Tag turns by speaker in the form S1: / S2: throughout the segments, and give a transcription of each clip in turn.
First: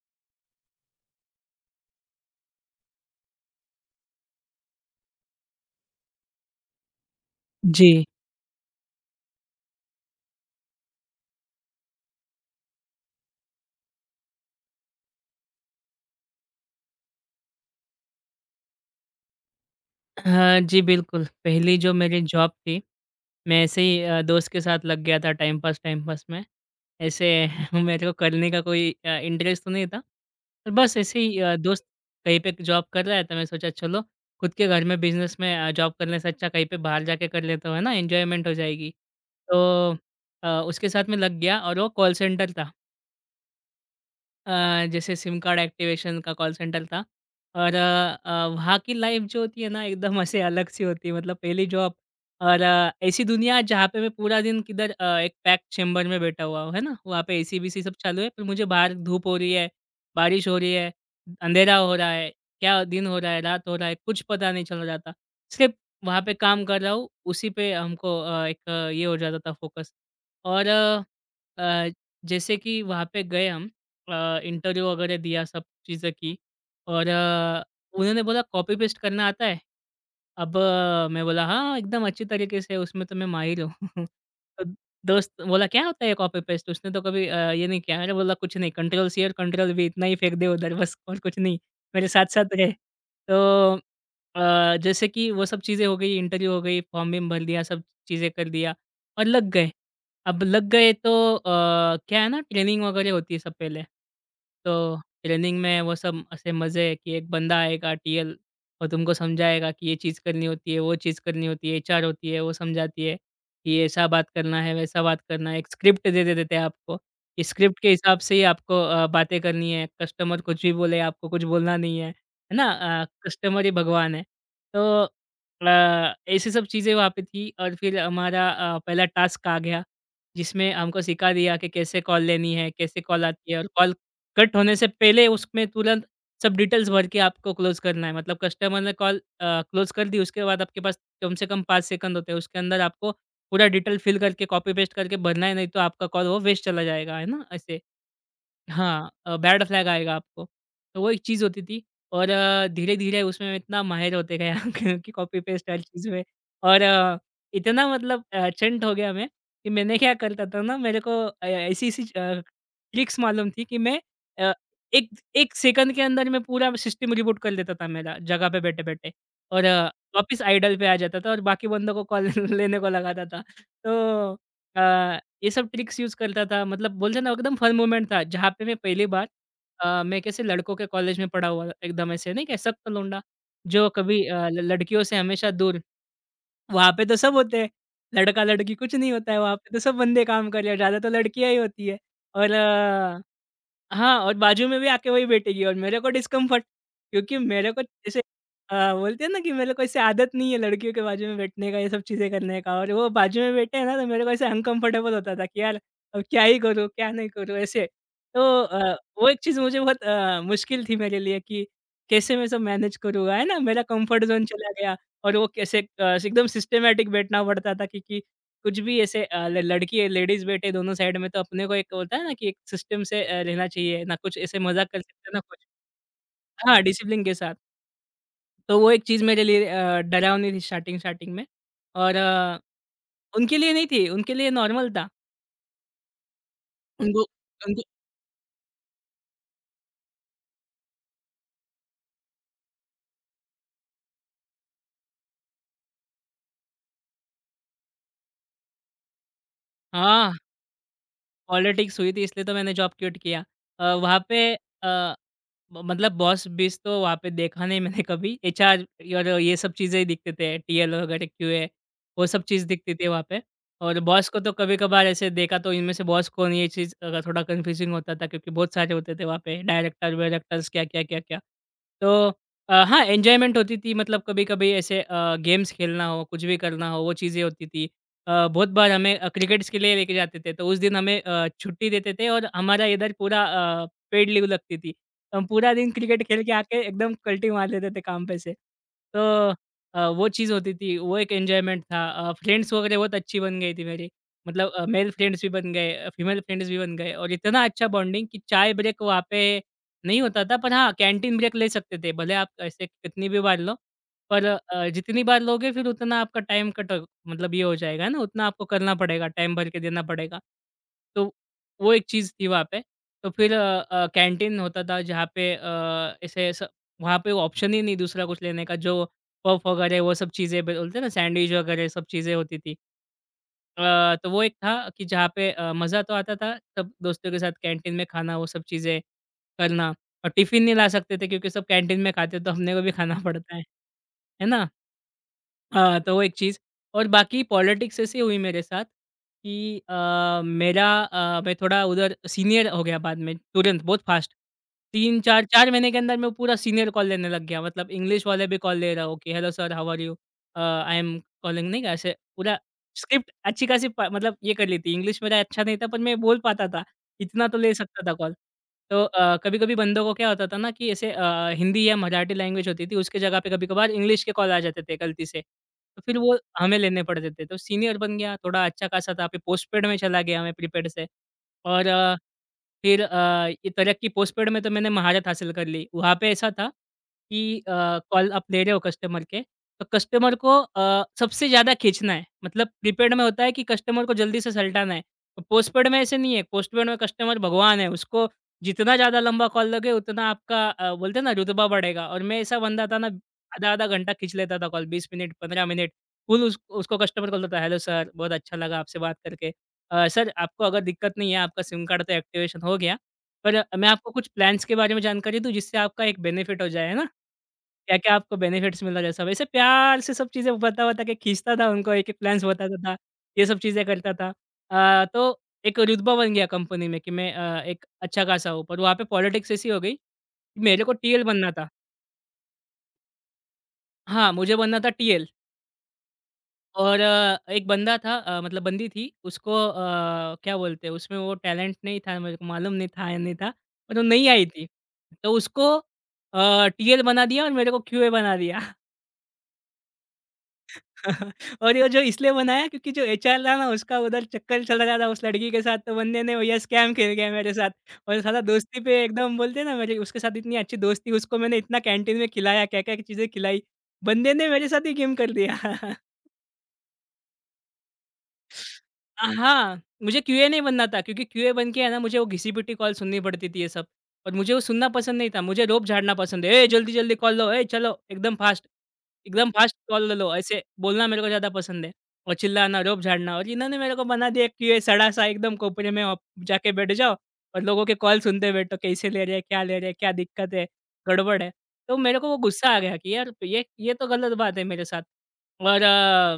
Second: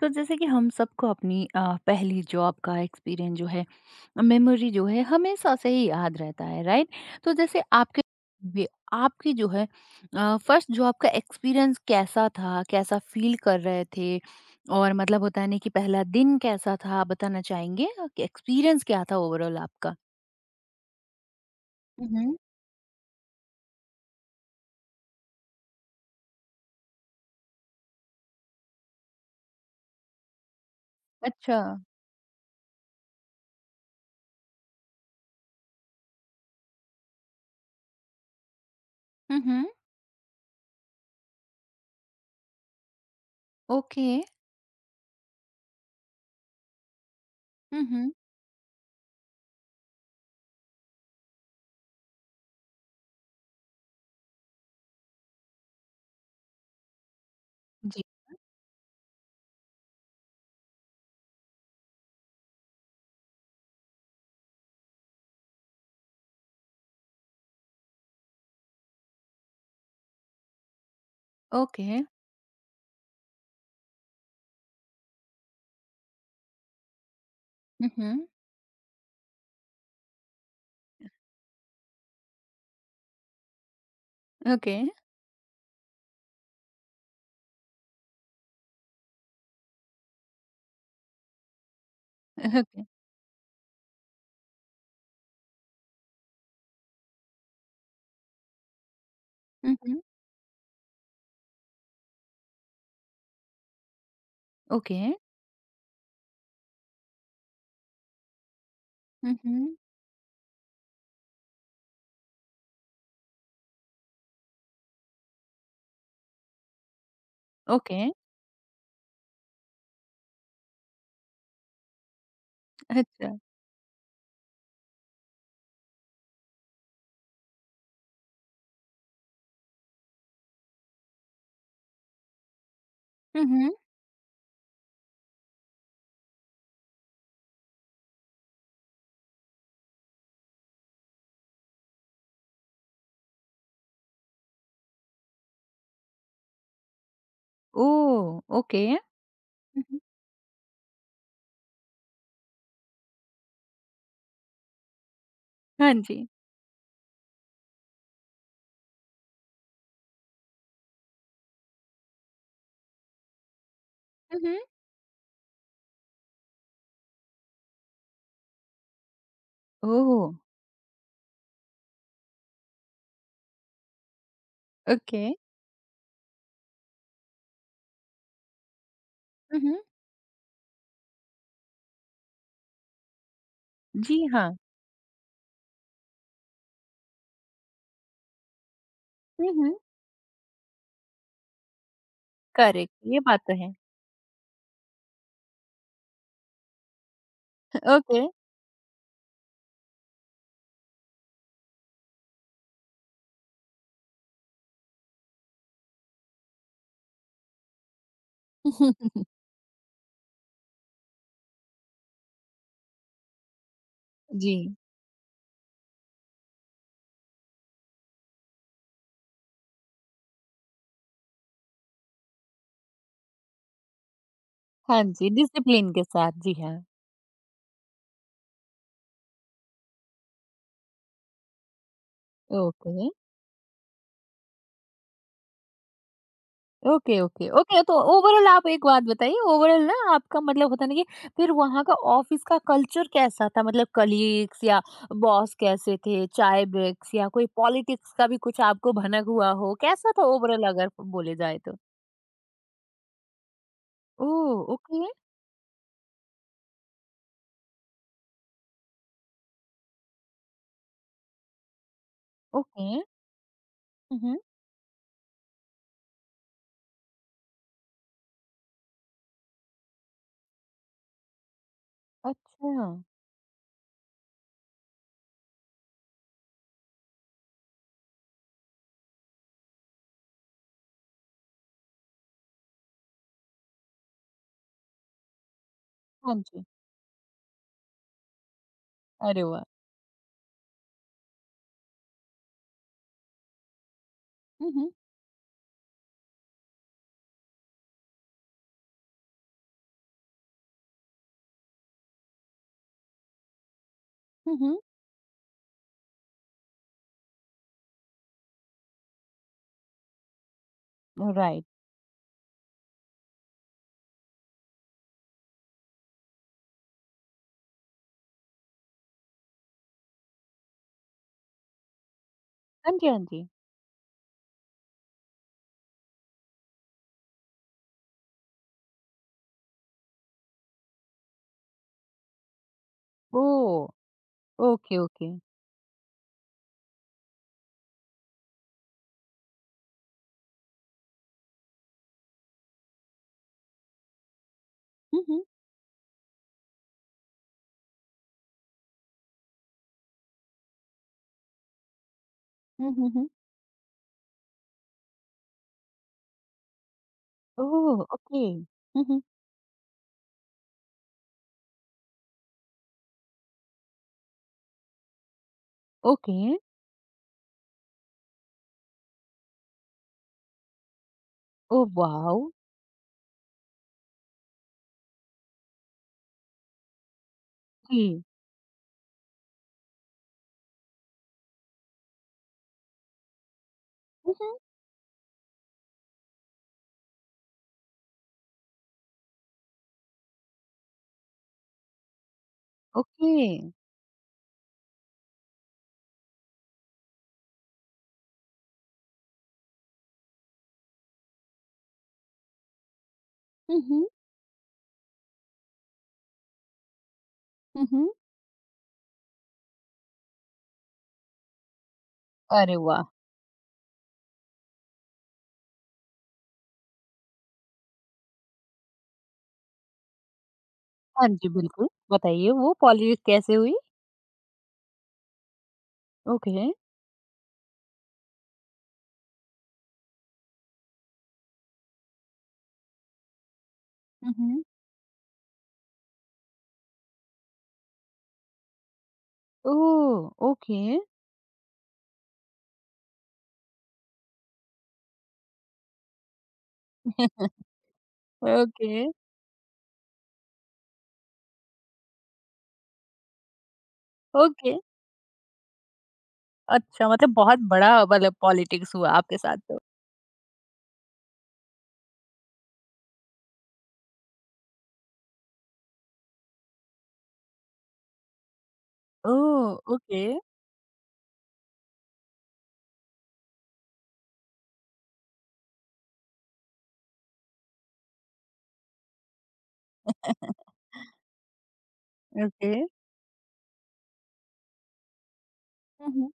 S1: तो जैसे कि हम सबको अपनी पहली जॉब का एक्सपीरियंस जो है, मेमोरी जो है, हमेशा से ही याद रहता है, राइट? तो जैसे आपके
S2: जी।
S1: भी, आपकी जो है फर्स्ट जॉब का एक्सपीरियंस कैसा था? कैसा फील कर रहे थे? और मतलब होता है ना कि पहला दिन कैसा था, आप बताना चाहेंगे कि एक्सपीरियंस क्या था ओवरऑल आपका?
S2: हाँ जी, बिल्कुल। पहली जो मेरी
S1: हम्म।
S2: जॉब थी, मैं ऐसे ही दोस्त के साथ लग गया था टाइम पास में। ऐसे मेरे को करने का कोई इंटरेस्ट तो नहीं था। पर बस ऐसे ही
S1: अच्छा।
S2: दोस्त कहीं पे जॉब कर रहा है तो मैं सोचा चलो खुद के घर में बिज़नेस में जॉब करने से अच्छा कहीं पे बाहर जाके कर लेता हूँ, है ना? एन्जॉयमेंट हो जाएगी।
S1: हम्म।
S2: तो उसके साथ मैं लग गया और वो कॉल सेंटर था।
S1: ओके।
S2: जैसे सिम कार्ड एक्टिवेशन का कॉल सेंटर था और
S1: हम्म।
S2: वहाँ की लाइफ जो होती है ना एकदम ऐसे अलग सी होती है, मतलब पहली जॉब। और ऐसी दुनिया जहाँ पे मैं पूरा दिन किधर एक पैक चेम्बर में बैठा हुआ हूँ, है ना, वहाँ पे एसी बीसी सब
S1: जी।
S2: चालू है, पर मुझे बाहर धूप हो रही है, बारिश हो रही है, अंधेरा हो रहा है, क्या दिन हो रहा है रात हो रहा है कुछ पता नहीं चल रहा था। सिर्फ वहाँ पे काम कर रहा हूँ उसी पे हमको एक ये हो जाता था फोकस। और अ,
S1: ओके।
S2: जैसे कि वहाँ पे गए हम, इंटरव्यू वगैरह दिया, सब चीज़ें की और उन्होंने
S1: हम्म।
S2: बोला कॉपी पेस्ट करना आता है। अब मैं बोला, "हाँ, एकदम अच्छी तरीके से, उसमें तो मैं माहिर हूँ।" तो
S1: ओके।
S2: दोस्त बोला, "क्या होता है कॉपी-पेस्ट? उसने तो कभी ये नहीं किया।" मैंने बोला, "कुछ नहीं, कंट्रोल-सी और कंट्रोल-वी इतना ही फेंक दे उधर, बस और कुछ नहीं।" मेरे साथ-साथ रहे।
S1: ओके।
S2: तो जैसे कि वो सब चीज़ें हो गई, इंटरव्यू हो गई, फॉर्म-बीम भर दिया, सब चीज़ें कर दिया और लग गए।
S1: हम्म।
S2: अब लग गए तो क्या है ना, ट्रेनिंग वगैरह होती है सब पहले। तो
S1: ओके।
S2: ट्रेनिंग में वो सब ऐसे मज़े है कि एक बंदा आएगा टीएल, और तुमको समझाएगा
S1: हम्म।
S2: कि ये चीज़ करनी होती है, वो चीज़ करनी होती है, एचआर होती है, वो समझाती है कि ऐसा बात करना है, वैसा बात करना है। एक स्क्रिप्ट दे दे देते हैं आपको। इस स्क्रिप्ट के
S1: ओके।
S2: हिसाब से ही आपको बातें करनी है। कस्टमर कुछ भी बोले, आपको कुछ बोलना नहीं है। है ना?
S1: अच्छा।
S2: कस्टमर ही भगवान है। तो ऐसी सब चीज़ें वहाँ पे थी और फिर हमारा पहला टास्क आ गया, जिसमें हमको सिखा दिया कि कैसे कॉल लेनी है, कैसे कॉल
S1: हुँ,
S2: आती है और
S1: हुँ।
S2: कॉल कट होने से पहले उसमें तुरंत सब डिटेल्स भर के आपको क्लोज़ करना है। मतलब कस्टमर ने कॉल क्लोज़ कर दी, उसके बाद आपके पास कम से कम 5 सेकंड होते हैं। उसके अंदर आपको पूरा डिटेल फिल करके, कॉपी पेस्ट करके भरना है, नहीं तो आपका कॉल वो वेस्ट चला जाएगा, है ना? ऐसे।
S1: ओह! ओके।
S2: हाँ, बैड
S1: हुँ,
S2: फ्लैग
S1: हुँ।
S2: आएगा आपको। तो वो एक चीज़ होती थी और धीरे-धीरे उसमें मैं इतना माहिर होते गए हम कि कॉपी पेस्ट हर
S1: हाँ
S2: चीज़ में।
S1: जी।
S2: और इतना मतलब एचेंट हो गया मैं कि मैंने क्या करता था ना, मेरे को ऐसी-ऐसी ट्रिक्स मालूम थी कि मैं
S1: हुँ,
S2: अ,
S1: हुँ।
S2: एक एक सेकंड के अंदर मैं पूरा सिस्टम रिबूट कर देता था मेरा जगह पे बैठे-बैठे, और
S1: ओह!
S2: वापस आइडल पे आ जाता था और बाकी बंदों को कॉल लेने को लगाता था। तो अ
S1: ओके।
S2: ये सब ट्रिक्स यूज़ करता था, मतलब बोलते हैं ना, एकदम फन मोमेंट था जहाँ पे मैं पहली बार
S1: हुँ, हुँ।
S2: मैं कैसे लड़कों के कॉलेज में पढ़ा हुआ था, एकदम ऐसे नहीं कह सकता, लौंडा जो कभी
S1: जी
S2: अ,
S1: हाँ।
S2: ल लड़कियों से हमेशा दूर। वहाँ पे तो सब होते हैं, लड़का-लड़की कुछ नहीं होता है,
S1: हुँ,
S2: वहाँ पे
S1: हुँ।
S2: तो सब बंदे काम कर रहे हैं, ज़्यादा तो लड़कियाँ ही होती है। और
S1: करेक्ट, ये बात तो है।
S2: हाँ, और बाजू में भी आके वही बैठेगी और मेरे को डिस्कम्फर्ट, क्योंकि मेरे को जैसे
S1: ओके।
S2: बोलते हैं ना कि मेरे को ऐसे आदत नहीं है लड़कियों के बाजू में बैठने का, ये सब चीज़ें करने का, और वो बाजू में बैठे हैं ना तो मेरे को ऐसे अनकम्फर्टेबल होता था कि यार, अब क्या ही करूँ, क्या नहीं करूँ ऐसे। तो वो एक चीज़ मुझे बहुत मुश्किल थी मेरे लिए कि कैसे मैं सब मैनेज करूँगा, है ना? मेरा कम्फर्ट ज़ोन
S1: जी।
S2: चला गया, और वो कैसे एकदम सिस्टमैटिक बैठना पड़ता था कि कुछ भी ऐसे अ, ल लड़की लेडीज़ बैठे दोनों साइड में तो अपने को एक होता है ना कि एक सिस्टम से रहना चाहिए, ना कुछ ऐसे मज़ाक कर
S1: हाँ
S2: सकते
S1: जी,
S2: हैं, ना कुछ।
S1: डिसिप्लिन के साथ, जी हाँ।
S2: हाँ, डिसिप्लिन के साथ। तो वो एक चीज़ मेरे लिए डरावनी थी स्टार्टिंग-स्टार्टिंग में, और
S1: ओके।
S2: उनके लिए नहीं थी, उनके लिए नॉर्मल था।
S1: ओके,
S2: उनको
S1: ओके,
S2: उनको
S1: ओके, तो ओवरॉल आप एक बात बताइए, ओवरॉल ना आपका मतलब होता है ना कि फिर वहाँ का ऑफ़िस का कल्चर कैसा था? मतलब कलीग्स या बॉस कैसे थे? चाय ब्रेक्स या कोई पॉलिटिक्स का भी कुछ आपको भनक हुआ हो? कैसा था
S2: हाँ,
S1: ओवरॉल अगर बोले जाए तो?
S2: पॉलिटिक्स हुई थी इसलिए तो मैंने जॉब क्विट किया। वहाँ पे
S1: ओह! ओके,
S2: अ म मतलब बॉस बेस तो वहाँ पे देखा नहीं मैंने कभी, एचआर और ये सब चीज़ें ही दिखते थे, टीएल वगैरह, क्यूए, वो सब चीज़
S1: ओके।
S2: दिखती थी वहाँ पे। और
S1: हुँ,
S2: बॉस
S1: हुँ।
S2: को तो कभी-कभार ऐसे देखा तो इनमें से बॉस कौन ये चीज़ थोड़ा कन्फ्यूज़िंग होता था, क्योंकि बहुत सारे होते थे वहाँ पे डायरेक्टर वायरेक्टर्स क्या, क्या, क्या, क्या। तो
S1: अच्छा।
S2: हाँ, एन्जॉयमेंट होती थी, मतलब कभी-कभी ऐसे गेम्स खेलना हो, कुछ भी करना हो, वो चीज़ें होती थी। बहुत बार हमें क्रिकेट्स के लिए लेके जाते थे तो उस दिन हमें छुट्टी देते थे, और हमारा इधर पूरा पेड लीव लगती थी। हम पूरा दिन क्रिकेट
S1: हाँ
S2: खेल के
S1: जी।
S2: आके एकदम कल्टी मार लेते थे काम पे से।
S1: अरे
S2: तो
S1: वाह!
S2: वो चीज़ होती थी, वो एक एन्जॉयमेंट था। फ्रेंड्स वगैरह बहुत अच्छी बन गई थी मेरी। मतलब
S1: हुँ, हुँ।
S2: मेल फ्रेंड्स भी बन गए, फीमेल फ्रेंड्स भी बन गए, और इतना अच्छा बॉन्डिंग कि चाय ब्रेक वहाँ पे नहीं होता था, पर हाँ, कैंटीन ब्रेक ले सकते थे। भले आप ऐसे कितनी भी बार लो, पर
S1: हुँ, हुँ।
S2: जितनी बार लोगे फिर उतना आपका टाइम कट हो- मतलब ये हो जाएगा ना, उतना आपको करना पड़ेगा, टाइम भर के देना पड़ेगा। तो
S1: राइट।
S2: वो एक चीज़ थी वहाँ पे। तो फिर कैंटीन होता था जहाँ पे अ, ऐसे स वहाँ पे ऑप्शन ही नहीं दूसरा कुछ लेने का, जो पफ वगैरह वो सब चीज़ें, ब बोलते हैं ना सैंडविच वगैरह सब चीज़ें होती थी।
S1: हाँ जी, हाँ जी।
S2: अ, तो वो एक था कि जहाँ पे मज़ा तो आता था सब दोस्तों के साथ कैंटीन में खाना वो सब चीज़ें करना, और टिफ़िन नहीं ला सकते थे क्योंकि सब कैंटीन में खाते तो हमने को भी खाना पड़ता है।
S1: ओह!
S2: है ना?
S1: Okay, okay.
S2: हाँ, तो वो एक चीज़। और बाकी पॉलिटिक्स ऐसी हुई मेरे साथ कि मैं थोड़ा उधर सीनियर हो गया बाद में तुरंत बहुत फास्ट।
S1: हुँ, हुँ।
S2: 3-4 4 महीने के अंदर मैं पूरा सीनियर कॉल लेने लग गया, मतलब इंग्लिश वाले भी कॉल ले रहा हूँ कि hello sir, how are you? I am calling नहीं का, ऐसे पूरा
S1: हुँ, हुँ, हुँ।
S2: स्क्रिप्ट अच्छी खासी प मतलब ये कर ली थी। इंग्लिश मेरा अच्छा नहीं था पर मैं बोल पाता था, इतना तो ले सकता
S1: ओह!
S2: था कॉल।
S1: ओके।
S2: तो
S1: हुँ, हुँ।
S2: कभी-कभी बंदों को क्या होता था ना कि ऐसे हिंदी या मराठी लैंग्वेज होती थी उसकी जगह पे कभी-कभार इंग्लिश के कॉल आ जाते थे गलती से। तो फिर वो
S1: ओके।
S2: हमें लेने पड़ते थे। तो सीनियर बन गया, थोड़ा अच्छा खासा था, फिर पोस्टपेड में चला गया मैं प्रीपेड से। और
S1: ओह वाओ!
S2: फिर ये तरक्की पोस्टपेड में तो मैंने महारत हासिल कर ली। वहाँ पे ऐसा था कि
S1: जी।
S2: कॉल आप ले रहे हो कस्टमर के, तो कस्टमर को सबसे ज़्यादा खींचना है। मतलब प्रीपेड में होता है कि कस्टमर को
S1: हुँ,
S2: जल्दी से
S1: हुँ।
S2: सलटाना है। तो पोस्टपेड में ऐसे नहीं है, पोस्टपेड में कस्टमर भगवान है, उसको जितना ज़्यादा लंबा कॉल लगे उतना आपका बोलते हैं ना रुतबा बढ़ेगा। और मैं ऐसा बंदा था ना,
S1: ओके।
S2: आधा-आधा घंटा खींच लेता था कॉल, 20 मिनट, 15 मिनट। फ़ुल उस उसको कस्टमर कॉल देता, "हेलो सर, बहुत अच्छा लगा आपसे बात करके। सर आपको अगर दिक्कत नहीं है, आपका सिम कार्ड तो एक्टिवेशन हो गया, पर
S1: हुँ,
S2: मैं
S1: हुँ।
S2: आपको कुछ प्लान्स के बारे में जानकारी दूँ जिससे आपका एक बेनिफिट हो जाए, है ना?
S1: हुँ, हुँ।
S2: क्या-क्या आपको बेनिफिट्स मिल रहा है?" सब ऐसे प्यार से सब चीज़ें बता-बता के खींचता था उनको, एक-एक प्लान्स बताता
S1: अरे
S2: था,
S1: वाह!
S2: ये सब चीज़ें करता था। तो एक रुतबा बन गया कंपनी में कि मैं एक अच्छा खासा हूँ, पर वहाँ पे पॉलिटिक्स ऐसी हो गई, कि मेरे को टीएल
S1: हाँ जी,
S2: बनना था।
S1: बिल्कुल। बताइए वो पॉलिश कैसे हुई?
S2: हाँ, मुझे बनना था टीएल।
S1: ओके।
S2: और एक बंदा था मतलब बंदी थी उसको क्या बोलते हैं उसमें वो टैलेंट नहीं था मेरे को मालूम नहीं था या नहीं था पर वो नहीं
S1: हुँ,
S2: आई
S1: हुँ।
S2: थी। तो उसको टीएल बना दिया और मेरे को क्यूए बना दिया।
S1: ओह! ओके,
S2: और ये जो इसलिए बनाया क्योंकि जो एचआर था ना उसका उधर चक्कर चल रहा था उस लड़की के साथ तो बंदे ने भैया स्कैम खेल गया मेरे साथ। और साला दोस्ती पे
S1: ओके,
S2: एकदम बोलते हैं ना मेरी उसके साथ इतनी अच्छी दोस्ती उसको मैंने इतना कैंटीन में खिलाया, क्या-क्या चीज़ें खिलाई। बंदे ने मेरे
S1: ओके।
S2: साथ ही गेम कर दिया।
S1: अच्छा, मतलब बहुत बड़ा मतलब पॉलिटिक्स हुआ आपके साथ तो।
S2: हाँ, मुझे क्यूए नहीं बनना था क्योंकि क्यूए बन के है ना मुझे वो घिसी-पिटी कॉल सुननी पड़ती थी ये सब और मुझे वो सुनना पसंद नहीं था। मुझे रोब झाड़ना पसंद है, "ए जल्दी-जल्दी कॉल लो, ए चलो एकदम
S1: ओह!
S2: फास्ट कॉल
S1: ओके,
S2: लो।" ऐसे बोलना मेरे को ज़्यादा पसंद है और चिल्लाना, रोब झाड़ना और इन्होंने मेरे को बना दिया क्यूए सड़ा सा एकदम कोपरे में आप जाके बैठ जाओ और लोगों के कॉल सुनते बैठो कैसे ले रहे हैं, क्या ले रहे हैं, क्या दिक्कत है, गड़बड़ है। तो मेरे को वो गुस्सा
S1: ओके।
S2: आ गया कि यार ये तो गलत बात है मेरे साथ और
S1: हुँ, हुँ।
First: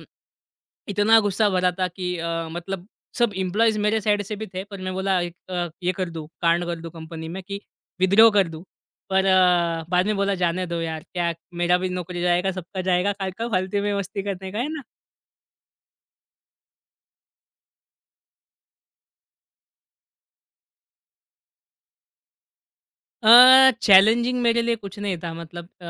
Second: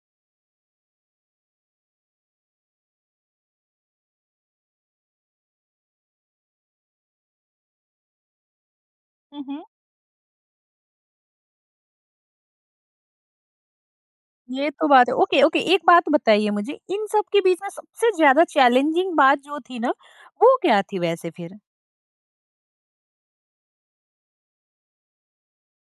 S2: इतना गुस्सा भरा था कि मतलब सब एम्प्लॉइज़ मेरे साइड से भी थे, पर मैं बोला एक ये कर दूँ, कांड कर दूँ कंपनी में कि विद्रोह कर दूँ। पर
S1: हुँ, हुँ।
S2: बाद में बोला जाने दो यार, क्या मेरा भी नौकरी जाएगा, सबका जाएगा, काहे का फालतू में मस्ती करने का, है
S1: ये
S2: ना?
S1: तो बात है। ओके, ओके, एक बात बताइए मुझे, इन सब के बीच में सबसे ज़्यादा चैलेंजिंग बात जो थी ना, वो क्या थी वैसे फिर?
S2: चैलेंजिंग मेरे लिए कुछ नहीं था मतलब अ,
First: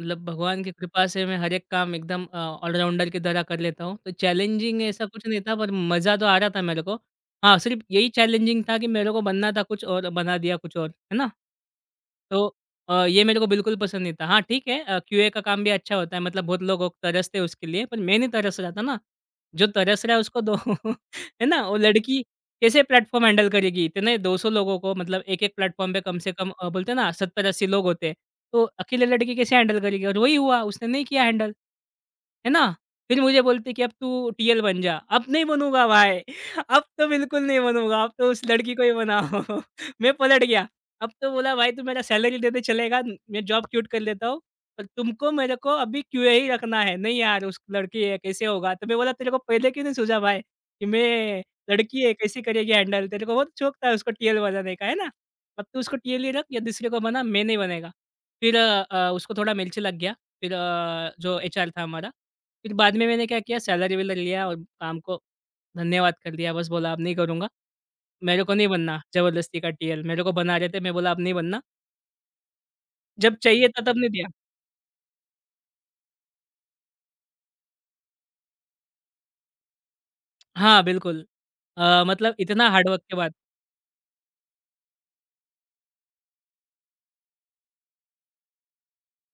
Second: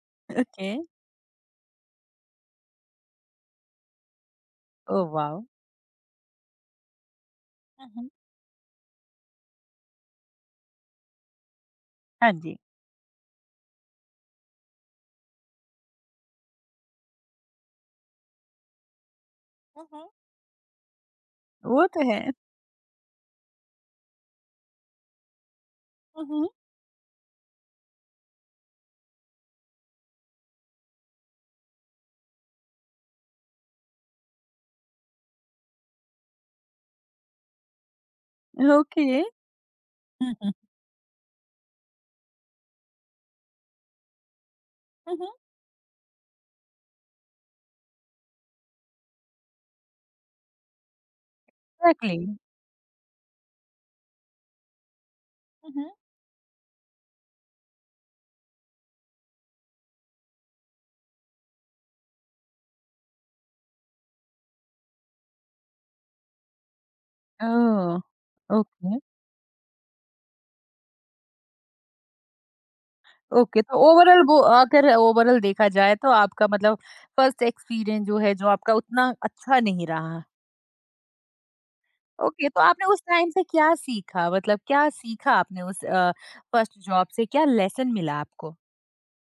S2: मतलब भगवान
S1: ओके।
S2: की कृपा से मैं हर एक काम एकदम ऑलराउंडर की तरह कर लेता हूँ। तो चैलेंजिंग ऐसा
S1: ओह
S2: कुछ नहीं
S1: वाओ!
S2: था पर मज़ा तो आ रहा था मेरे को। हाँ, सिर्फ़
S1: हुँ,
S2: यही
S1: हुँ।
S2: चैलेंजिंग था कि मेरे को बनना था कुछ और बना दिया कुछ और, है ना?
S1: हाँ
S2: तो
S1: जी।
S2: ये मेरे को बिल्कुल पसंद नहीं था। हाँ, ठीक है क्यूए का काम भी अच्छा होता है मतलब बहुत लोग वो तरसते हैं उसके लिए पर मैं नहीं तरस रहा था ना। जो
S1: हुँ,
S2: तरस
S1: हुँ।
S2: रहा है उसको दो, है ना? वो
S1: वो तो है।
S2: लड़की कैसे प्लेटफ़ॉर्म हैंडल करेगी? इतने 200 लोगों को मतलब एक-एक प्लेटफ़ॉर्म पे कम
S1: हुँ,
S2: से
S1: हुँ।
S2: कम बोलते हैं ना 70-80 लोग होते हैं। तो अकेले लड़के कैसे हैंडल करेगी? और वही हुआ, उसने नहीं किया हैंडल। है ना? फिर मुझे बोलती कि अब तू टीएल बन जा। अब नहीं बनूँगा भाई, अब तो बिल्कुल नहीं बनूँगा, अब तो उस लड़की को ही
S1: ओके।
S2: बनाओ। मैं
S1: हुँ,
S2: पलट
S1: हुँ।
S2: गया। अब तो बोला भाई तू मेरा सैलरी दे दे चलेगा, मैं जॉब क्विट कर लेता हूँ। पर
S1: हुँ,
S2: तुमको
S1: हुँ।
S2: मेरे को अभी क्यूए ही रखना है। नहीं यार उस लड़की है कैसे होगा? तो मैं बोला तेरे को पहले क्यों नहीं सूझा भाई कि मैं लड़की है
S1: एक्ज़ैक्टली।
S2: कैसे करेगी हैंडल? तेरे को बहुत शौक था उसको टीएल बनाने का, है ना? अब
S1: हुँ,
S2: तू
S1: हुँ।
S2: उसको टीएल ही रख या दूसरे को बना, मैं नहीं बनेगा। फिर उसको थोड़ा मिर्च लग गया। फिर जो एचआर था हमारा फिर बाद में मैंने क्या किया सैलरी-वैलरी लिया और काम को धन्यवाद कर दिया। बस बोला अब नहीं करूँगा,
S1: ओह!
S2: मेरे को नहीं
S1: ओके,
S2: बनना ज़बरदस्ती का टीएल मेरे को बना रहे थे, मैं बोला अब नहीं बनना। जब
S1: ओके
S2: चाहिए
S1: तो
S2: था तब नहीं
S1: ओवरऑल,
S2: दिया।
S1: वो अगर ओवरऑल देखा जाए तो आपका मतलब फर्स्ट एक्सपीरियंस जो है, जो आपका उतना अच्छा नहीं रहा।
S2: हाँ, बिल्कुल। मतलब
S1: ओके, तो
S2: इतना
S1: आपने
S2: हार्ड
S1: उस
S2: वर्क के
S1: टाइम
S2: बाद।
S1: से क्या सीखा? मतलब क्या सीखा आपने उस फर्स्ट जॉब से, क्या लेसन मिला आपको?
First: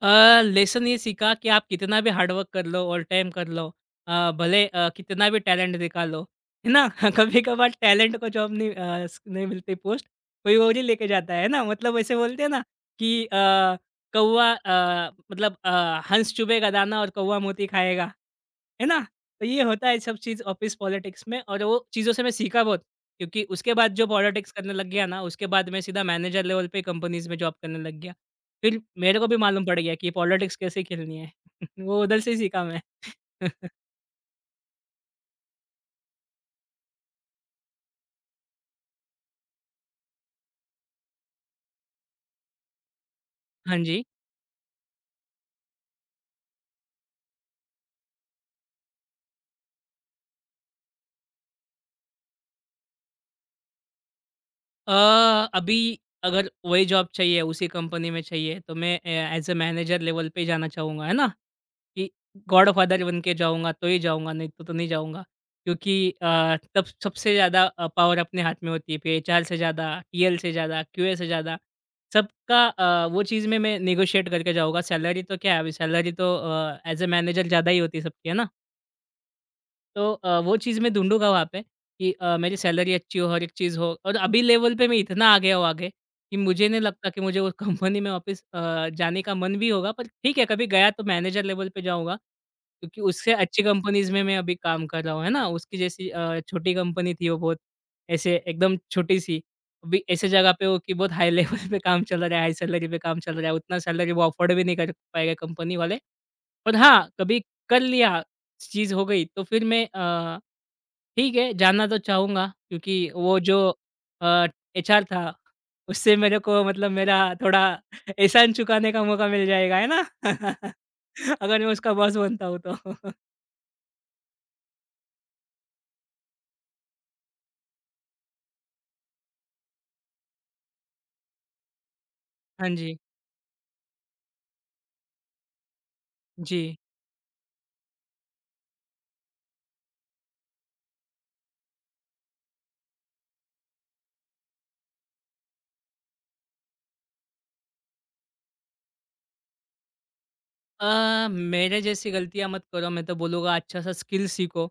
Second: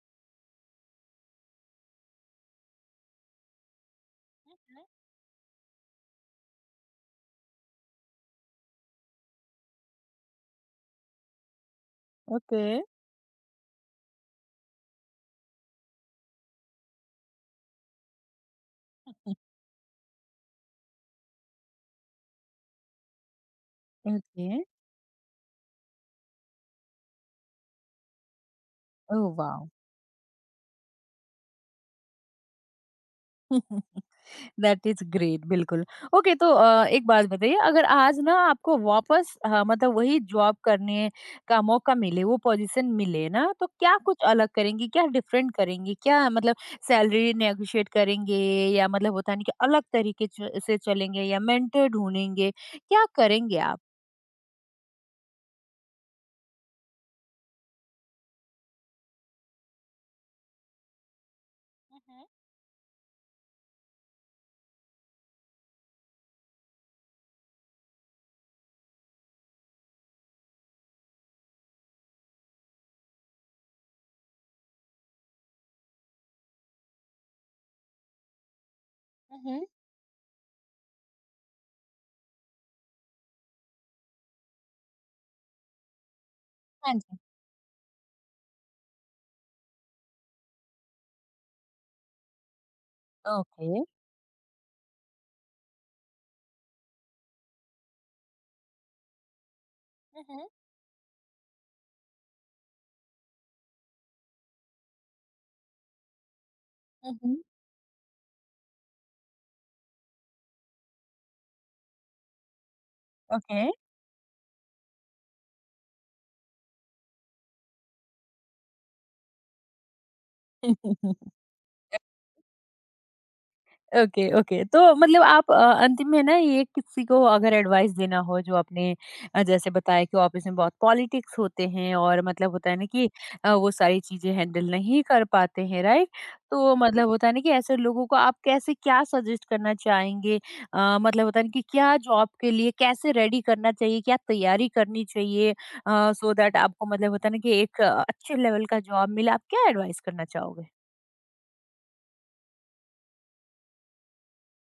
S2: लेसन ये सीखा कि आप कितना भी हार्ड वर्क कर लो, ऑल टाइम कर लो, भले कितना भी टैलेंट दिखा लो, है ना? कभी-कभार टैलेंट को जॉब नहीं अ, स नहीं मिलती पोस्ट, कोई और ही लेके जाता है ना? मतलब ऐसे बोलते हैं ना
S1: ओके।
S2: कि कौवा मतलब हंस चुभेगा दाना और कौवा मोती खाएगा। है ना? तो ये होता है सब चीज़ ऑफ़िस पॉलिटिक्स में और वो चीज़ों से मैं सीखा बहुत, क्योंकि उसके बाद जो
S1: ओके।
S2: पॉलिटिक्स करने लग गया ना, उसके बाद मैं सीधा मैनेजर लेवल पे कंपनीज़ में जॉब करने लग गया। फिर मेरे को
S1: ओह
S2: भी मालूम
S1: वाओ!
S2: पड़ गया कि पॉलिटिक्स कैसे खेलनी है। वो उधर से ही सीखा मैं।
S1: दैट इज ग्रेट, बिल्कुल। ओके, तो एक बात बताइए, अगर आज ना आपको वापस मतलब वही जॉब करने का मौका मिले, वो पोजीशन मिले ना, तो
S2: हाँ
S1: क्या
S2: जी।
S1: कुछ अलग करेंगे? क्या डिफरेंट करेंगे? क्या मतलब सैलरी नेगोशिएट करेंगे, या मतलब होता नहीं कि अलग तरीके से चलेंगे, या मेंटर ढूंढेंगे, क्या करेंगे आप?
S2: अ, अभी अगर वही जॉब चाहिए, उसी कंपनी में चाहिए, तो मैं as a as a manager level पे ही जाना चाहूँगा, है ना? कि
S1: मम्म,
S2: गॉडफादर बन के जाऊँगा, तो ही जाऊँगा, नहीं तो नहीं जाऊँगा। क्योंकि तब सबसे ज़्यादा पावर अपने हाथ में होती है, फिर एचआर से ज़्यादा, टीएल से ज़्यादा, क्यूए से ज़्यादा, सबका वो चीज़ में मैं नेगोशिएट करके जाऊँगा। सैलरी तो क्या है, अभी सैलरी तो एज़ अ मैनेजर ज़्यादा ही होती है सबकी, है ना?
S1: मम्म।
S2: तो वो चीज़ मैं ढूँढूँगा वहाँ पे कि मेरी सैलरी अच्छी हो, हर एक चीज़ हो और अभी लेवल पे मैं इतना आ गया हूँ आगे कि मुझे नहीं लगता कि मुझे उस कंपनी में वापस जाने का मन भी होगा। पर ठीक है, कभी गया तो मैनेजर लेवल पे जाऊँगा क्योंकि उससे अच्छी
S1: Okay.
S2: कंपनीज़ में मैं अभी काम कर रहा हूँ, है ना? उसकी जैसी छोटी कंपनी थी वो बहुत ऐसे एकदम छोटी-सी। अभी
S1: Uh
S2: ऐसे
S1: huh.
S2: जगह पे हो कि बहुत हाई लेवल पे काम चल रहा है, हाई सैलरी पे काम चल रहा है। उतना सैलरी वो अफ़ोर्ड भी नहीं कर पाएगा कंपनी वाले। पर हाँ,
S1: Uh huh.
S2: कभी कर लिया चीज़ हो गई तो फिर मैं ठीक है जानना तो चाहूँगा क्योंकि वो जो
S1: Okay.
S2: अ, एचआर था उससे मेरे को मतलब मेरा थोड़ा एहसान चुकाने का मौका मिल जाएगा है ना? अगर मैं उसका बॉस बनता हूँ तो।
S1: ओके, ओके तो मतलब आप अंतिम में ना, ये किसी को अगर एडवाइस देना हो, जो आपने जैसे बताया कि ऑफिस में बहुत पॉलिटिक्स होते हैं, और मतलब
S2: हाँ
S1: होता है ना
S2: जी।
S1: कि वो सारी चीजें हैंडल नहीं कर पाते हैं, राइट? तो
S2: जी।
S1: मतलब होता है ना कि ऐसे लोगों को आप कैसे, क्या सजेस्ट करना चाहेंगे? मतलब होता है ना कि क्या जॉब के लिए कैसे रेडी करना चाहिए, क्या तैयारी करनी चाहिए, सो दैट आपको मतलब होता है ना कि एक अच्छे लेवल का जॉब मिले? आप क्या एडवाइस करना चाहोगे?
S2: मेरे जैसी गलतियाँ मत करो, मैं तो बोलूँगा अच्छा सा स्किल सीखो।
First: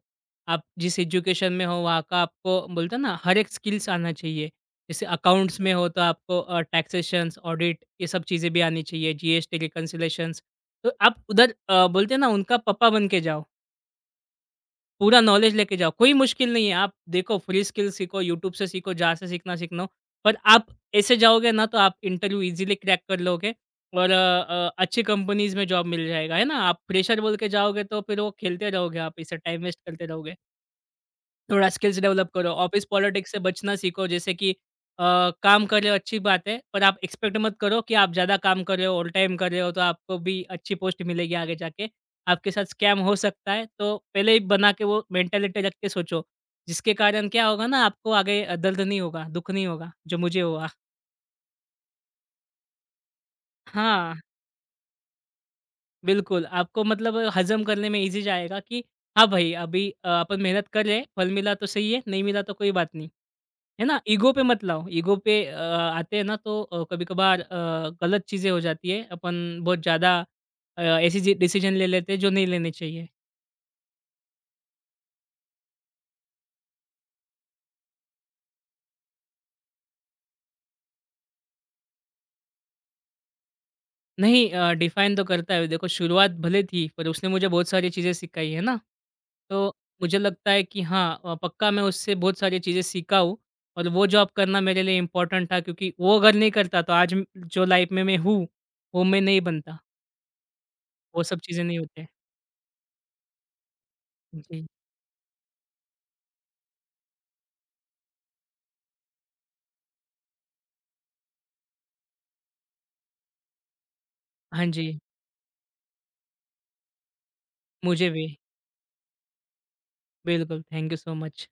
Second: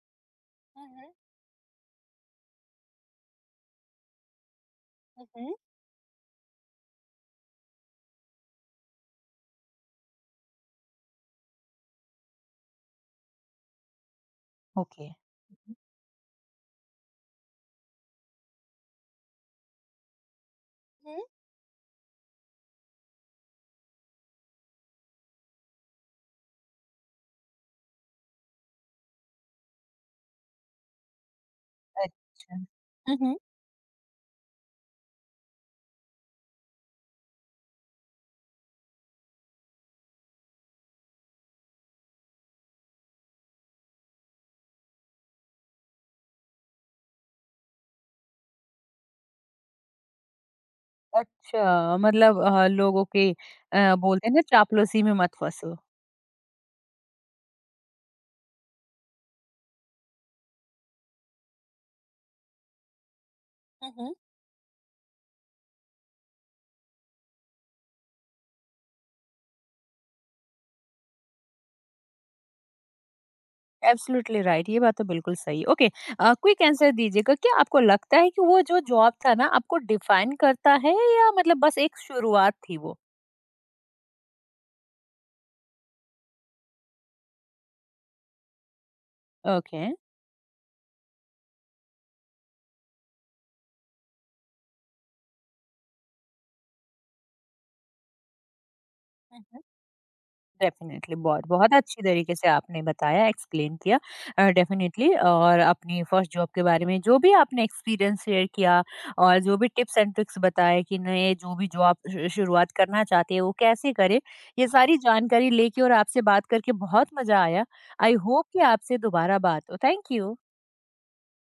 S2: आप जिस
S1: हम्म।
S2: एजुकेशन में हो वहाँ का आपको बोलते हैं ना हर एक स्किल्स आना चाहिए। जैसे
S1: हम्म।
S2: अकाउंट्स में हो तो आपको टैक्सेशंस, ऑडिट ये सब चीज़ें भी आनी चाहिए, जीएसटी, रिकन्सिलेशंस। तो आप उधर बोलते हैं ना उनका पापा बन के जाओ।
S1: ओके।
S2: पूरा नॉलेज लेके जाओ, कोई मुश्किल नहीं है। आप देखो फ्री स्किल सीखो, यूट्यूब से सीखो, जहाँ से सीखना सीखना हो। पर आप ऐसे जाओगे ना तो आप इंटरव्यू ईज़िली क्रैक कर लोगे और अच्छी कंपनीज़ में जॉब मिल जाएगा, है ना? आप फ्रेशर बोल के जाओगे तो फिर वो खेलते रहोगे आप, इससे टाइम वेस्ट करते रहोगे। थोड़ा स्किल्स डेवलप करो,
S1: अच्छा।
S2: ऑफ़िस
S1: हुँ,
S2: पॉलिटिक्स
S1: हुँ।
S2: से बचना सीखो जैसे कि अ, काम कर रहे हो अच्छी बात है, पर आप एक्सपेक्ट मत करो कि आप ज़्यादा काम कर रहे हो, ओवरटाइम कर रहे हो तो आपको भी अच्छी पोस्ट मिलेगी आगे जाके। आपके साथ स्कैम हो सकता है, तो पहले ही बना के वो मेंटालिटी रख के सोचो, जिसके कारण क्या होगा ना आपको आगे दर्द नहीं होगा, दुःख नहीं होगा, जो मुझे हुआ।
S1: अच्छा, मतलब लोगों के
S2: हाँ,
S1: बोलते हैं ना चापलूसी में मत फँसो।
S2: बिल्कुल, आपको मतलब हज़म करने में ईज़ी जाएगा कि हाँ भाई, अभी अपन मेहनत कर रहे हैं, फल मिला तो सही है, नहीं मिला तो कोई बात नहीं। है
S1: हुँ,
S2: ना?
S1: हुँ।
S2: ईगो पे मत लाओ, ईगो पे आते हैं ना तो कभी-कभार गलत चीज़ें हो जाती है। अपन बहुत ज़्यादा ऐसी जी डिसीज़न ले लेते हैं जो नहीं लेने चाहिए।
S1: एब्सोल्युटली राइट, ये बात तो बिल्कुल सही। ओके, क्विक आंसर दीजिएगा, क्या आपको लगता है कि वो जो जॉब था ना आपको डिफाइन करता है, या मतलब बस एक शुरुआत थी वो?
S2: नहीं डिफाइन तो करता है, देखो शुरुआत भले थी पर उसने मुझे बहुत सारी चीज़ें सिखाई, है ना? तो
S1: ओके।
S2: मुझे लगता है कि हाँ पक्का मैं उससे बहुत सारी चीज़ें सीखा हूँ और वो जॉब करना मेरे लिए इम्पोर्टेंट था क्योंकि वो अगर नहीं करता तो आज जो लाइफ में मैं हूँ, वो मैं नहीं
S1: हुँ, हुँ।
S2: बनता।
S1: डेफ़िनिटली,
S2: वो सब
S1: बहुत
S2: चीज़ें
S1: बहुत
S2: नहीं
S1: अच्छी
S2: होते।
S1: तरीके से आपने बताया, एक्सप्लेन किया।
S2: जी।
S1: डेफ़िनिटली, और अपनी फर्स्ट जॉब के बारे में जो भी आपने एक्सपीरियंस शेयर किया, और जो भी टिप्स एंड ट्रिक्स बताए कि नए जो भी जॉब शु शुरुआत करना चाहते हैं, वो कैसे करें,
S2: हाँ
S1: ये सारी
S2: जी,
S1: जानकारी लेके और आपसे बात करके बहुत मज़ा आया।
S2: मुझे
S1: आई
S2: भी।
S1: होप कि आपसे दोबारा बात हो। Thank you.
S2: Bill, good. Thank you so much.